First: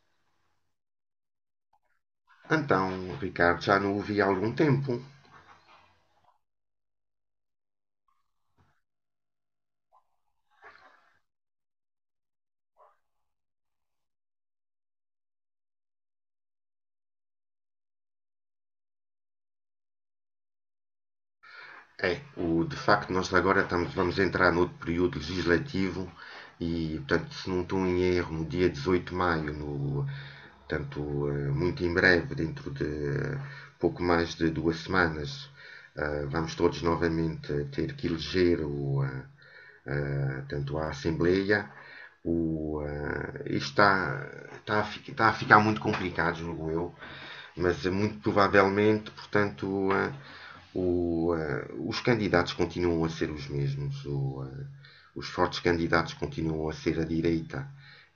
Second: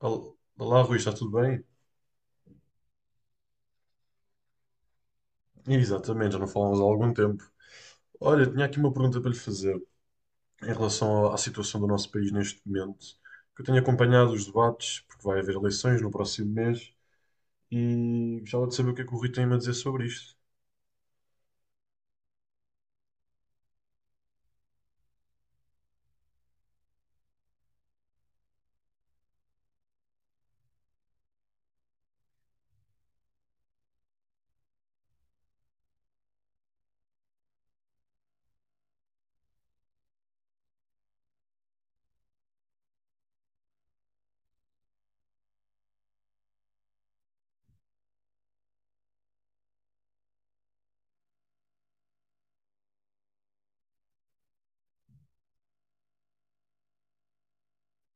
Olá, Rui, está tudo bem? Então, Ricardo, já não o vi há algum tempo. Exatamente, já não falamos há algum tempo. Olha, tinha aqui uma pergunta para lhe fazer em relação à situação do nosso país neste momento. Que Eu tenho acompanhado os debates, porque vai haver eleições no próximo mês, e gostava de saber o que é que o Rui tem a dizer sobre isto. De facto, vamos entrar no outro período legislativo e, portanto, se não estou em erro, no dia 18 de maio, no, portanto, eh, muito em breve, dentro de pouco mais de 2 semanas, vamos todos novamente ter que eleger tanto a Assembleia. O, isto está, está, a, Está a ficar muito complicado, julgo eu, mas muito provavelmente, os candidatos continuam a ser os mesmos. Os fortes candidatos continuam a ser a direita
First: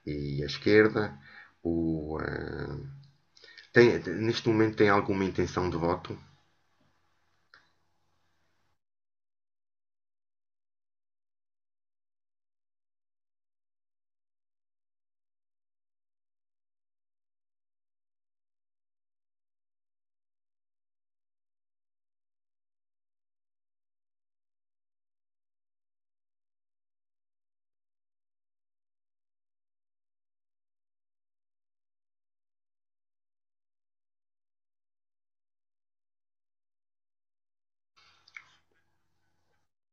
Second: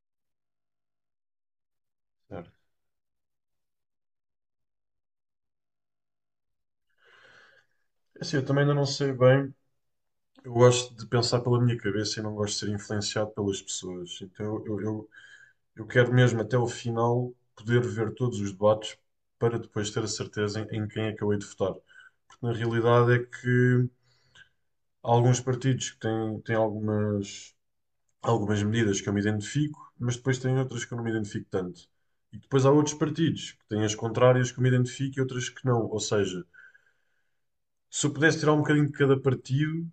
e a esquerda. O, Certo. uh, Neste momento tem alguma intenção de voto? Assim, eu também ainda não sei bem. Eu gosto de pensar pela minha cabeça e não gosto de ser influenciado pelas pessoas. Então eu quero mesmo até ao final poder ver todos os debates para depois ter a certeza em, em quem acabei de votar. Porque na realidade é que há alguns partidos que têm, têm algumas, algumas medidas que eu me identifico, mas depois têm outras que eu não me identifico tanto. E depois há outros partidos que têm as contrárias que eu me identifico e outras que não. Ou seja, se eu pudesse tirar um bocadinho de cada partido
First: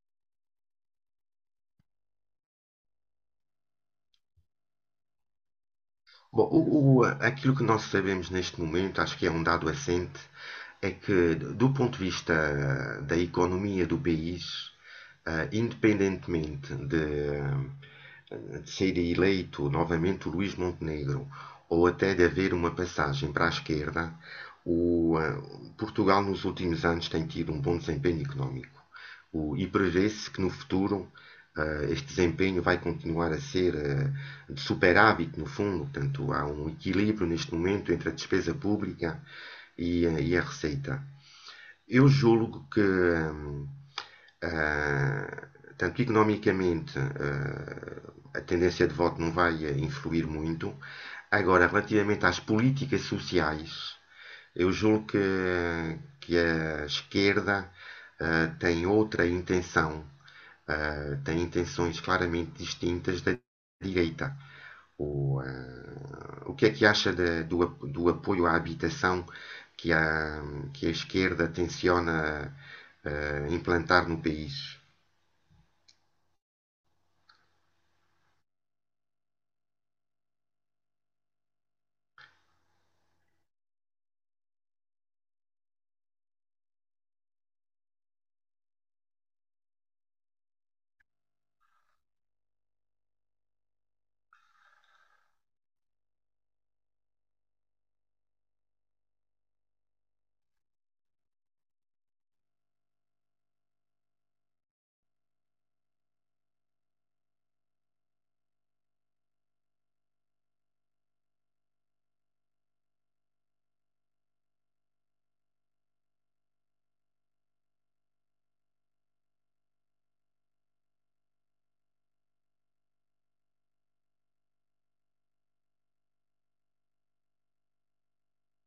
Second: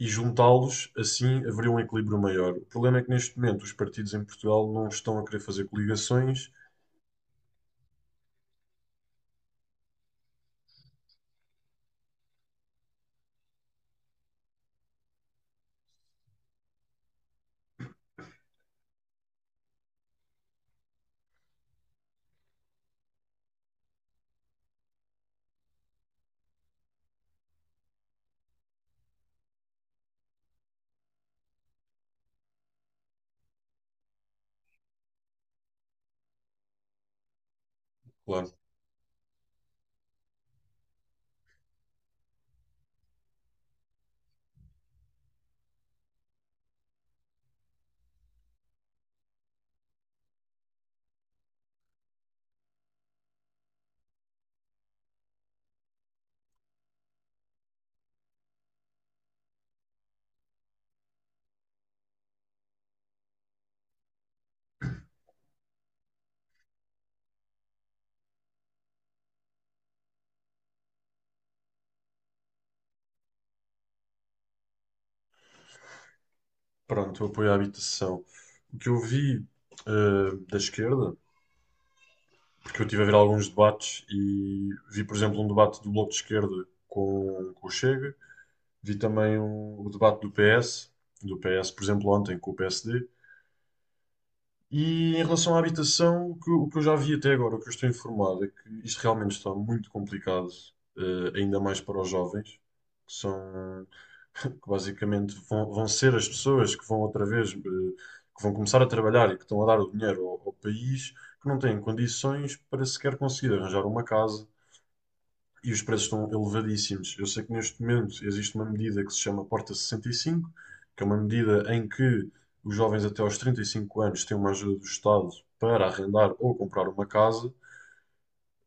e juntá-los, assim haveria um equilíbrio maior. O problema é que neste momento os partidos em Portugal não estão a querer fazer Bom, coligações. o- o- aquilo que nós sabemos neste momento, acho que é um dado assente, é que, do ponto de vista da economia do país, independentemente de, de ser eleito novamente o Luís Montenegro ou até de haver uma passagem para a esquerda, o, eh, Portugal nos últimos anos tem tido um bom desempenho económico. E prevê-se que no futuro este desempenho vai continuar a ser de superávit, no fundo. Portanto, há um equilíbrio neste momento entre a Claro. despesa pública e, e a receita. Eu julgo que, tanto economicamente, a tendência de voto não vai influir muito. Agora, relativamente às políticas sociais, eu julgo que a esquerda tem outra intenção eh, tem intenções claramente distintas da direita. O, eh, o que é que acha de- do, do apoio à habitação que a, que a esquerda tenciona implantar no país? Pronto, o apoio à habitação. O que eu vi da esquerda, porque eu estive a ver alguns debates e vi, por exemplo, um debate do Bloco de Esquerda com o Chega, vi também o debate do PS, do PS, por exemplo, ontem com o PSD. E em relação à habitação, o que eu já vi até agora, o que eu estou informado, é que isto realmente está muito complicado, ainda mais para os jovens, que são, que basicamente vão, vão ser as pessoas que vão outra vez, que vão começar a trabalhar e que estão a dar o dinheiro ao, ao país, que não têm condições para sequer conseguir arranjar uma casa, e os preços estão elevadíssimos. Eu sei que neste momento existe uma medida que se chama Porta 65, que é uma medida em que os jovens até aos 35 anos têm uma ajuda do Estado para arrendar ou comprar uma casa,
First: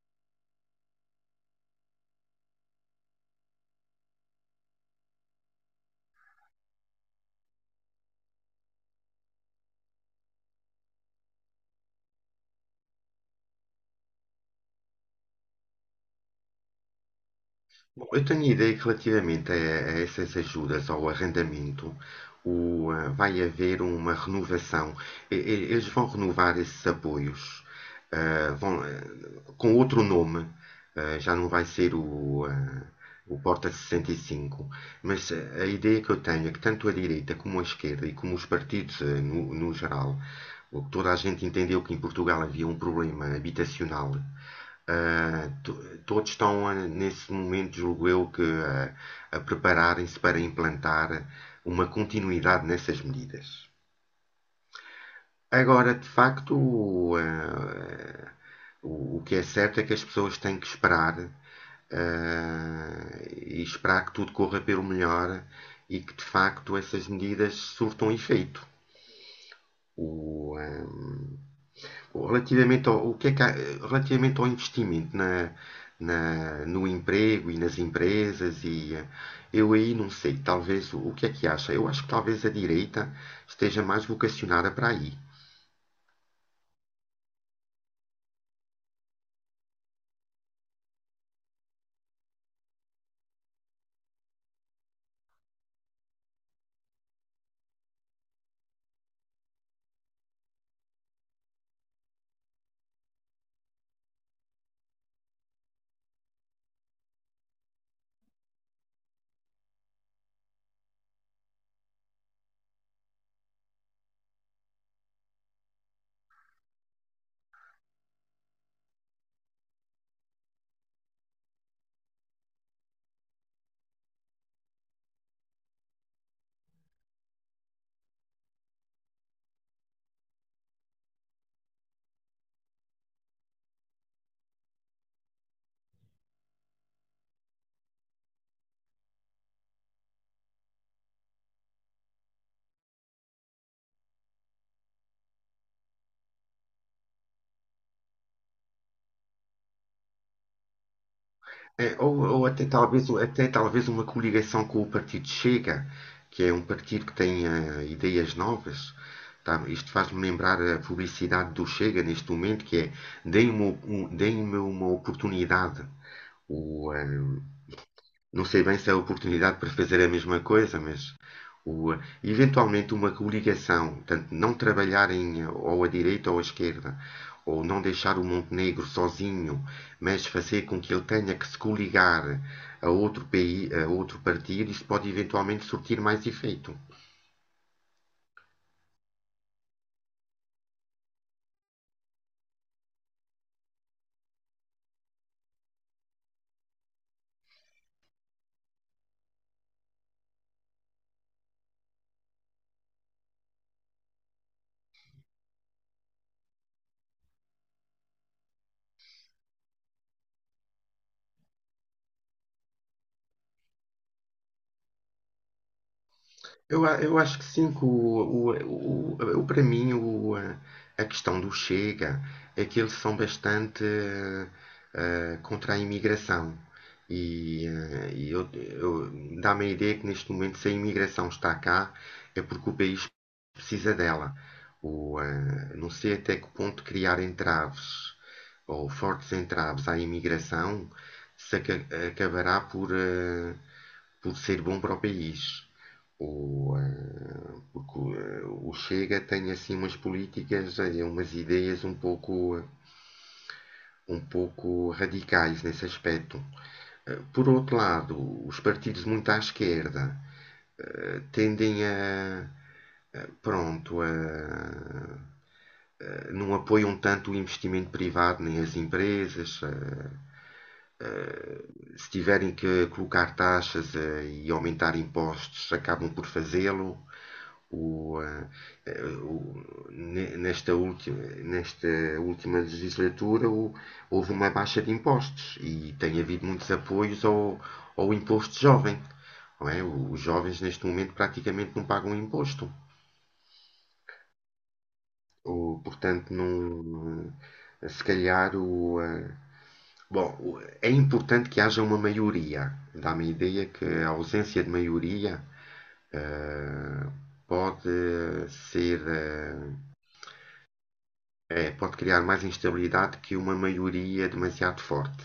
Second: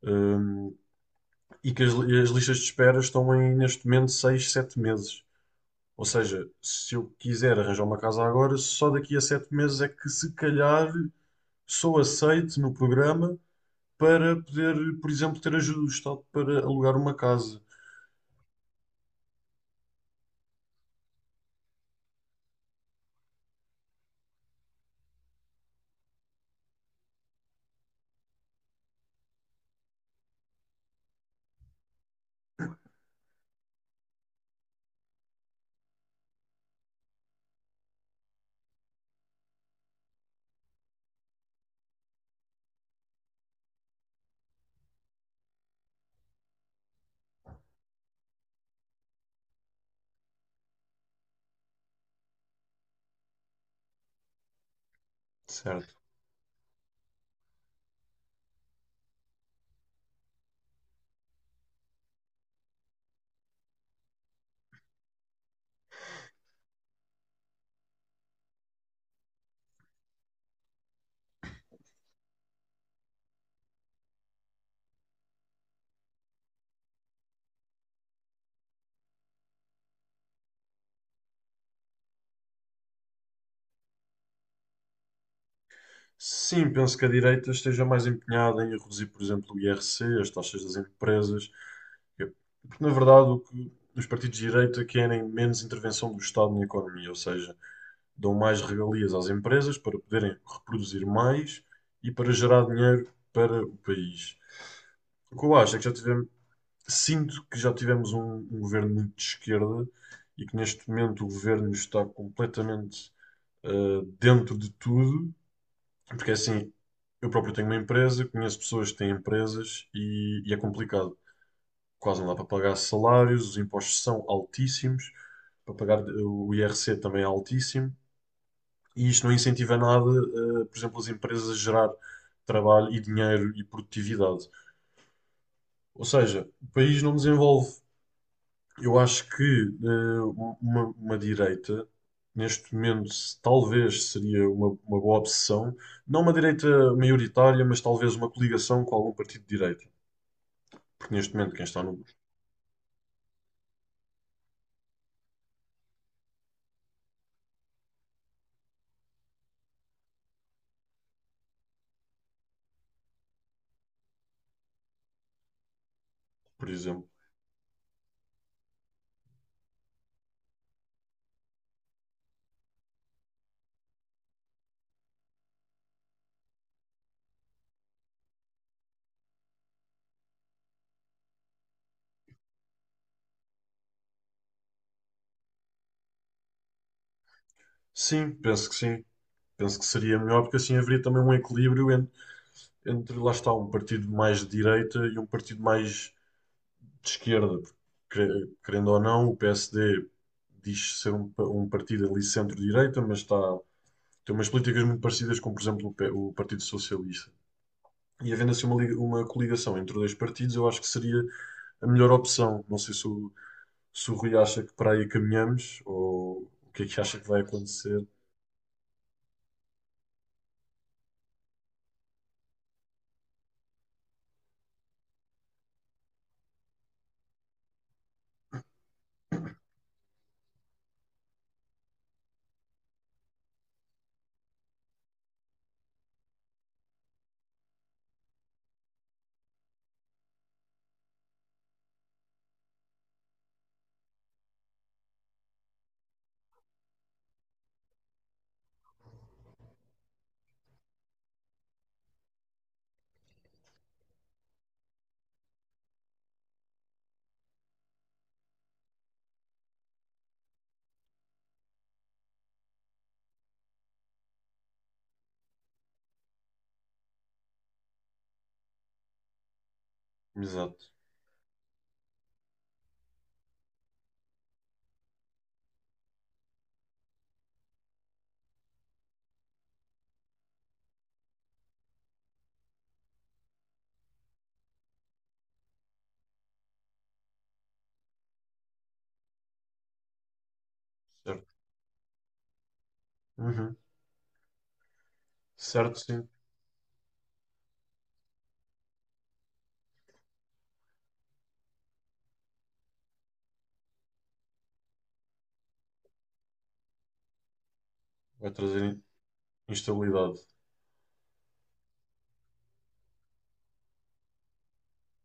hum, e que as listas de espera estão em, neste momento, 6, 7 meses. Ou seja, se eu quiser arranjar uma casa agora, só daqui a 7 meses é que se calhar sou aceite no programa para poder, por exemplo, ter ajuda do Estado para alugar uma casa. Bom, eu tenho a ideia que relativamente a essas ajudas ao arrendamento, vai haver uma renovação. Eles vão renovar esses apoios, vão com outro nome, já não vai ser o Porta 65, mas a ideia que eu tenho é que tanto a direita como a esquerda e como os partidos no geral, o que toda a gente entendeu que em Portugal havia um problema habitacional ah, todos estão, nesse momento, julgo eu, a prepararem-se para implantar uma continuidade nessas medidas. Agora, Certo. de facto, o que é certo é que as pessoas têm que esperar, e esperar que tudo corra pelo melhor e que, de facto, essas medidas surtam efeito. O, ah, Relativamente ao, o que é que há- Relativamente ao investimento no emprego e nas empresas, e eu aí não sei, talvez o que é que acha? Eu acho que talvez a direita esteja mais vocacionada para aí. Sim, penso que a direita esteja mais empenhada em reduzir, por exemplo, o IRC, as taxas das empresas. Eu- Porque, na verdade, o que os partidos de direita querem menos intervenção do Estado na economia, ou seja, dão mais regalias às empresas para poderem reproduzir mais e para gerar dinheiro para o país. O que eu acho é que já tivemos, sinto que já tivemos um, um governo muito de esquerda e que neste momento o governo está completamente dentro de tudo, porque assim, eu próprio tenho uma empresa, conheço pessoas que têm empresas e é complicado. Quase não dá para pagar salários, os impostos são altíssimos, para pagar o IRC também é altíssimo, e isto não incentiva nada, por exemplo, as empresas a gerar trabalho e dinheiro e produtividade. Ou seja, o país não desenvolve. Eu acho que uma direita, neste momento, talvez seria uma boa opção, não uma direita maioritária, mas talvez uma coligação com algum partido de direita. Porque neste momento, quem está no governo, Até talvez uma coligação com o partido Chega, que é um partido que tem ideias novas. Tá? Isto faz-me lembrar a publicidade do Chega neste momento, que é deem-me uma oportunidade. por O, eh, exemplo. Não sei bem se é a oportunidade para fazer a mesma coisa, mas o, eventualmente uma coligação, tanto não trabalharem ou à direita ou à esquerda, ou não deixar o Montenegro sozinho, mas fazer com que ele tenha que se coligar a outro, país, a outro partido, isso pode eventualmente surtir mais efeito. Sim. Penso que seria melhor, porque assim haveria também um equilíbrio entre, entre lá está, um partido mais de direita e um partido mais de esquerda. Porque, querendo ou não, o PSD diz ser um, um partido ali centro-direita, mas está. Tem umas políticas muito parecidas com, por exemplo, o o Partido Socialista. E havendo assim uma, uma coligação entre dois partidos, eu acho que seria a melhor opção. Não sei se o, se o Rui acha que para aí caminhamos ou o que Eu, é que a- eu acha que acho vai que sim, que acontecer. O- para mim a questão do Chega é que eles são bastante contra a imigração. E, dá-me a ideia que neste momento, se a imigração está cá, é porque o país precisa dela. Não sei até que ponto criar entraves ou fortes entraves à imigração se aca- acabará por por ser bom para o país. Porque o Chega tem assim umas políticas, umas ideias um pouco radicais nesse aspecto. Por outro lado, os partidos muito à esquerda tendem a, eh, pronto, a, não apoiam tanto o investimento privado nem as empresas. Exato, Se tiverem que colocar taxas e aumentar impostos, acabam por fazê-lo. O, eh, eh, o- nesta, última, Nesta última legislatura houve uma baixa de impostos e tem havido muitos apoios ao, ao imposto jovem. Não é? Os jovens neste momento certo. praticamente não pagam imposto. Uhum. Certo, sim. Portanto, não, se calhar Bom, é importante que haja uma maioria. Dá-me a ideia que a ausência de maioria eh, pode Vai trazer ser, in- eh, Instabilidade. Pode criar mais instabilidade que uma maioria demasiado forte.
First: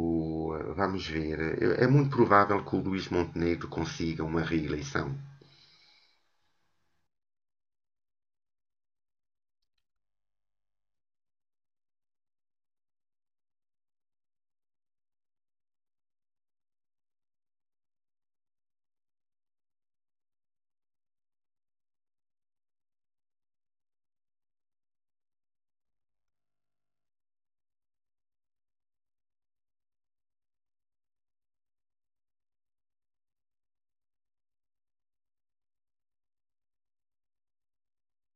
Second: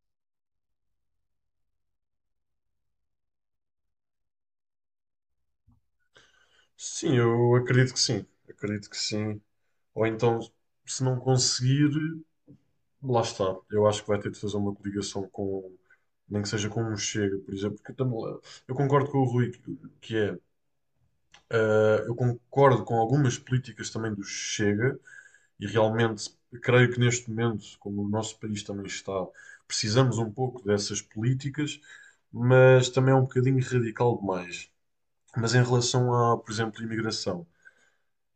O, Vamos ver. É é muito provável que o Luís Montenegro consiga uma reeleição. Sim, eu acredito que sim. Acredito que sim. Ou então, se não conseguir. Lá está. Eu acho que vai ter de fazer uma coligação com, nem que seja com um Chega, por exemplo, porque eu, também, eu concordo com o Rui que é, eu concordo com algumas políticas também do Chega e realmente creio que neste momento, como o nosso país também está, precisamos um pouco dessas políticas, mas também é um bocadinho radical demais. Mas em relação a, por exemplo, imigração.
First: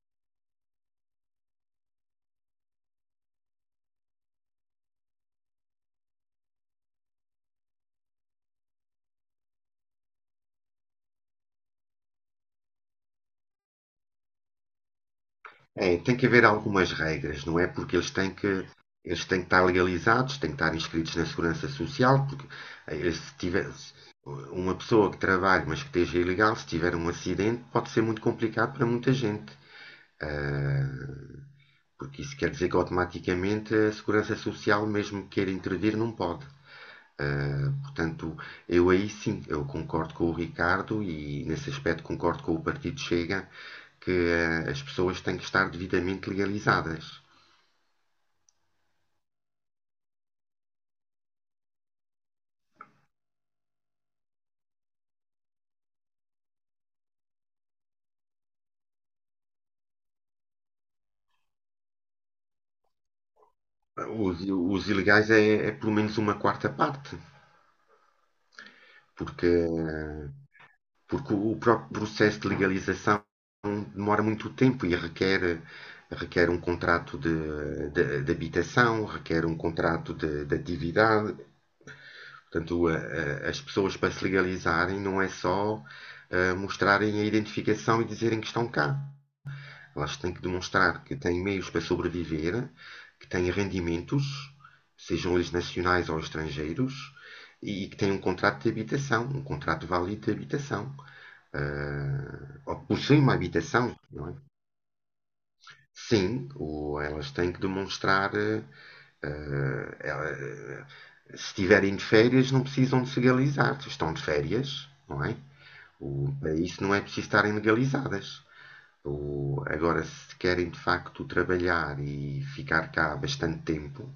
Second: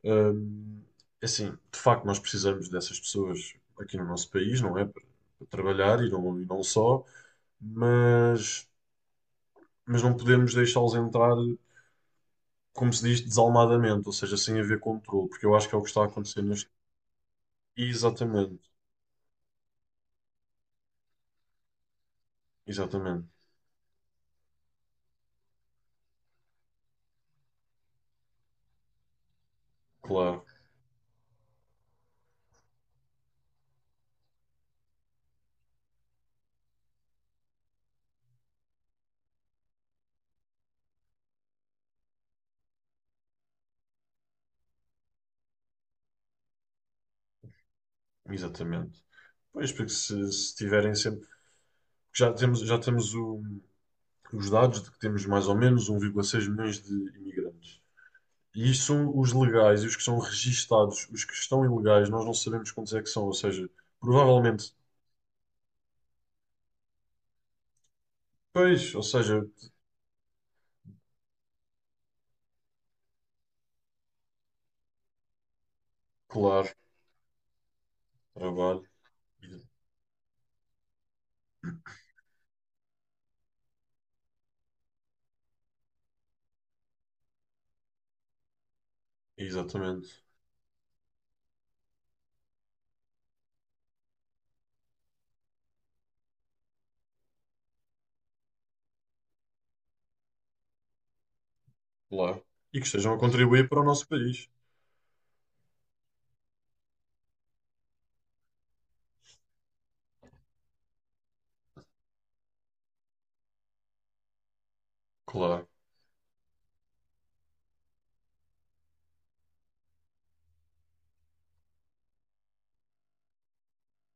Hum, assim, de facto, nós precisamos dessas pessoas aqui no nosso país, não é? Para, para trabalhar e não só, mas, mas não podemos deixá-los entrar, como se diz, desalmadamente, ou seja, sem haver controle, porque eu acho que é o que É, está a tem que acontecer haver neste. algumas regras, não é? Porque eles têm Exatamente, que, eles têm que estar legalizados, têm que estar inscritos na Segurança Social, porque eh, exatamente, se tiver se uma pessoa que trabalhe, mas que esteja ilegal, se tiver um acidente, pode ser muito complicado para muita gente. claro. Ah, Porque isso quer dizer que automaticamente a Segurança Social, mesmo que queira intervir, não pode. Portanto, eu aí sim, eu concordo com o Ricardo e nesse aspecto concordo com o Partido Chega que as pessoas têm que estar devidamente legalizadas. Exatamente. Pois, porque se tiverem sempre. Já temos, já temos o- os dados de que temos mais ou menos 1,6 milhões de imigrantes. E isto são os legais e os que são registados. Os que estão ilegais, nós não sabemos quantos é que são. Ou seja, Os, provavelmente. os ilegais é pelo menos uma quarta parte, Pois, ou seja, porque uh, porque o próprio processo de legalização demora muito tempo e requer um claro, contrato de trabalho. habitação, requer um ex- contrato de atividade. Portanto, as pessoas para se legalizarem não é só mostrarem a identificação e dizerem que estão cá. Elas Exatamente, têm que demonstrar que têm meios para sobreviver, que têm rendimentos, sejam eles nacionais ou estrangeiros, e que têm um contrato de habitação, um contrato válido de habitação claro. E ou que que estejam a possuem uma contribuir para o habitação, nosso não é? país. Sim, ou elas têm que demonstrar. Ela- eh, Se estiverem de férias, não precisam de se legalizar. Se estão de férias, não é? Claro, Para isso não é preciso estarem legalizadas. Agora, se querem de facto trabalhar e ficar cá bastante tempo,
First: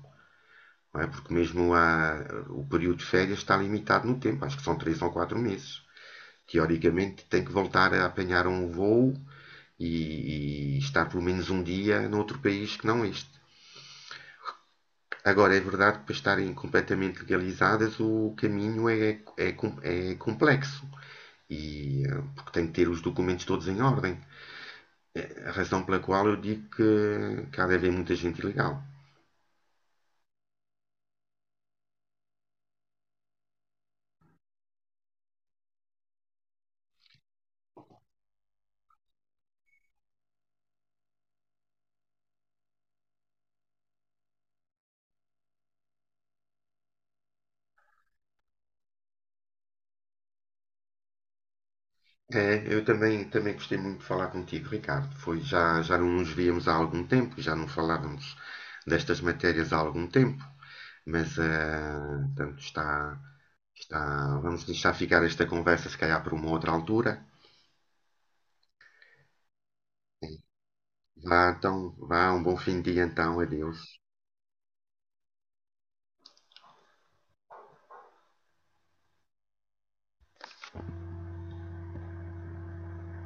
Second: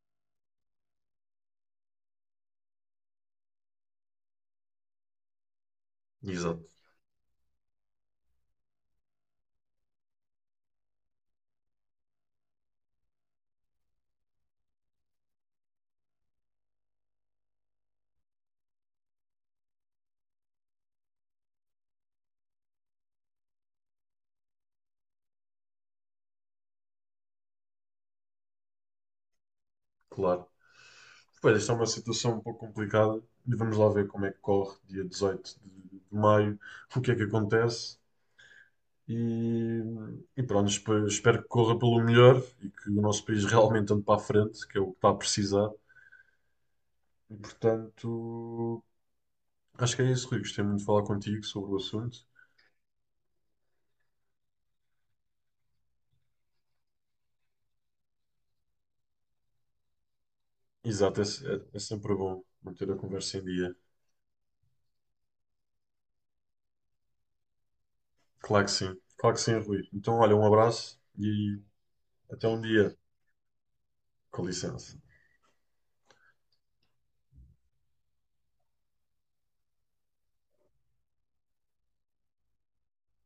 não é? O período de férias está limitado no tempo, acho que são 3 ou 4 meses. exato, Teoricamente, tem que voltar a apanhar um voo e estar pelo menos um dia noutro país que não este. Agora, é verdade que para estarem completamente legalizadas o caminho é complexo e porque tem que ter os documentos todos em ordem. A razão pela qual eu digo que há de haver muita gente ilegal. claro. Pois, esta é uma situação um pouco complicada. E vamos lá ver como é que corre dia 18 de maio, o que é que acontece. E, e pronto, espero que corra pelo melhor e que o nosso país realmente ande para a frente, que é o que está a precisar. E portanto, acho que é isso, Rui. Gostei muito de falar contigo sobre o assunto. É, eu também, também gostei muito de falar contigo, Ricardo. Já não nos víamos há algum tempo, já não falávamos destas matérias há algum tempo, Exato, é, mas é sempre bom manter a conversa em dia. Tá, vamos deixar ficar esta conversa, se calhar, para uma outra altura. Claro que sim, Rui. Então, olha, um abraço Vá, e então, vá, um até bom um fim de dia. dia, então, adeus. Com licença.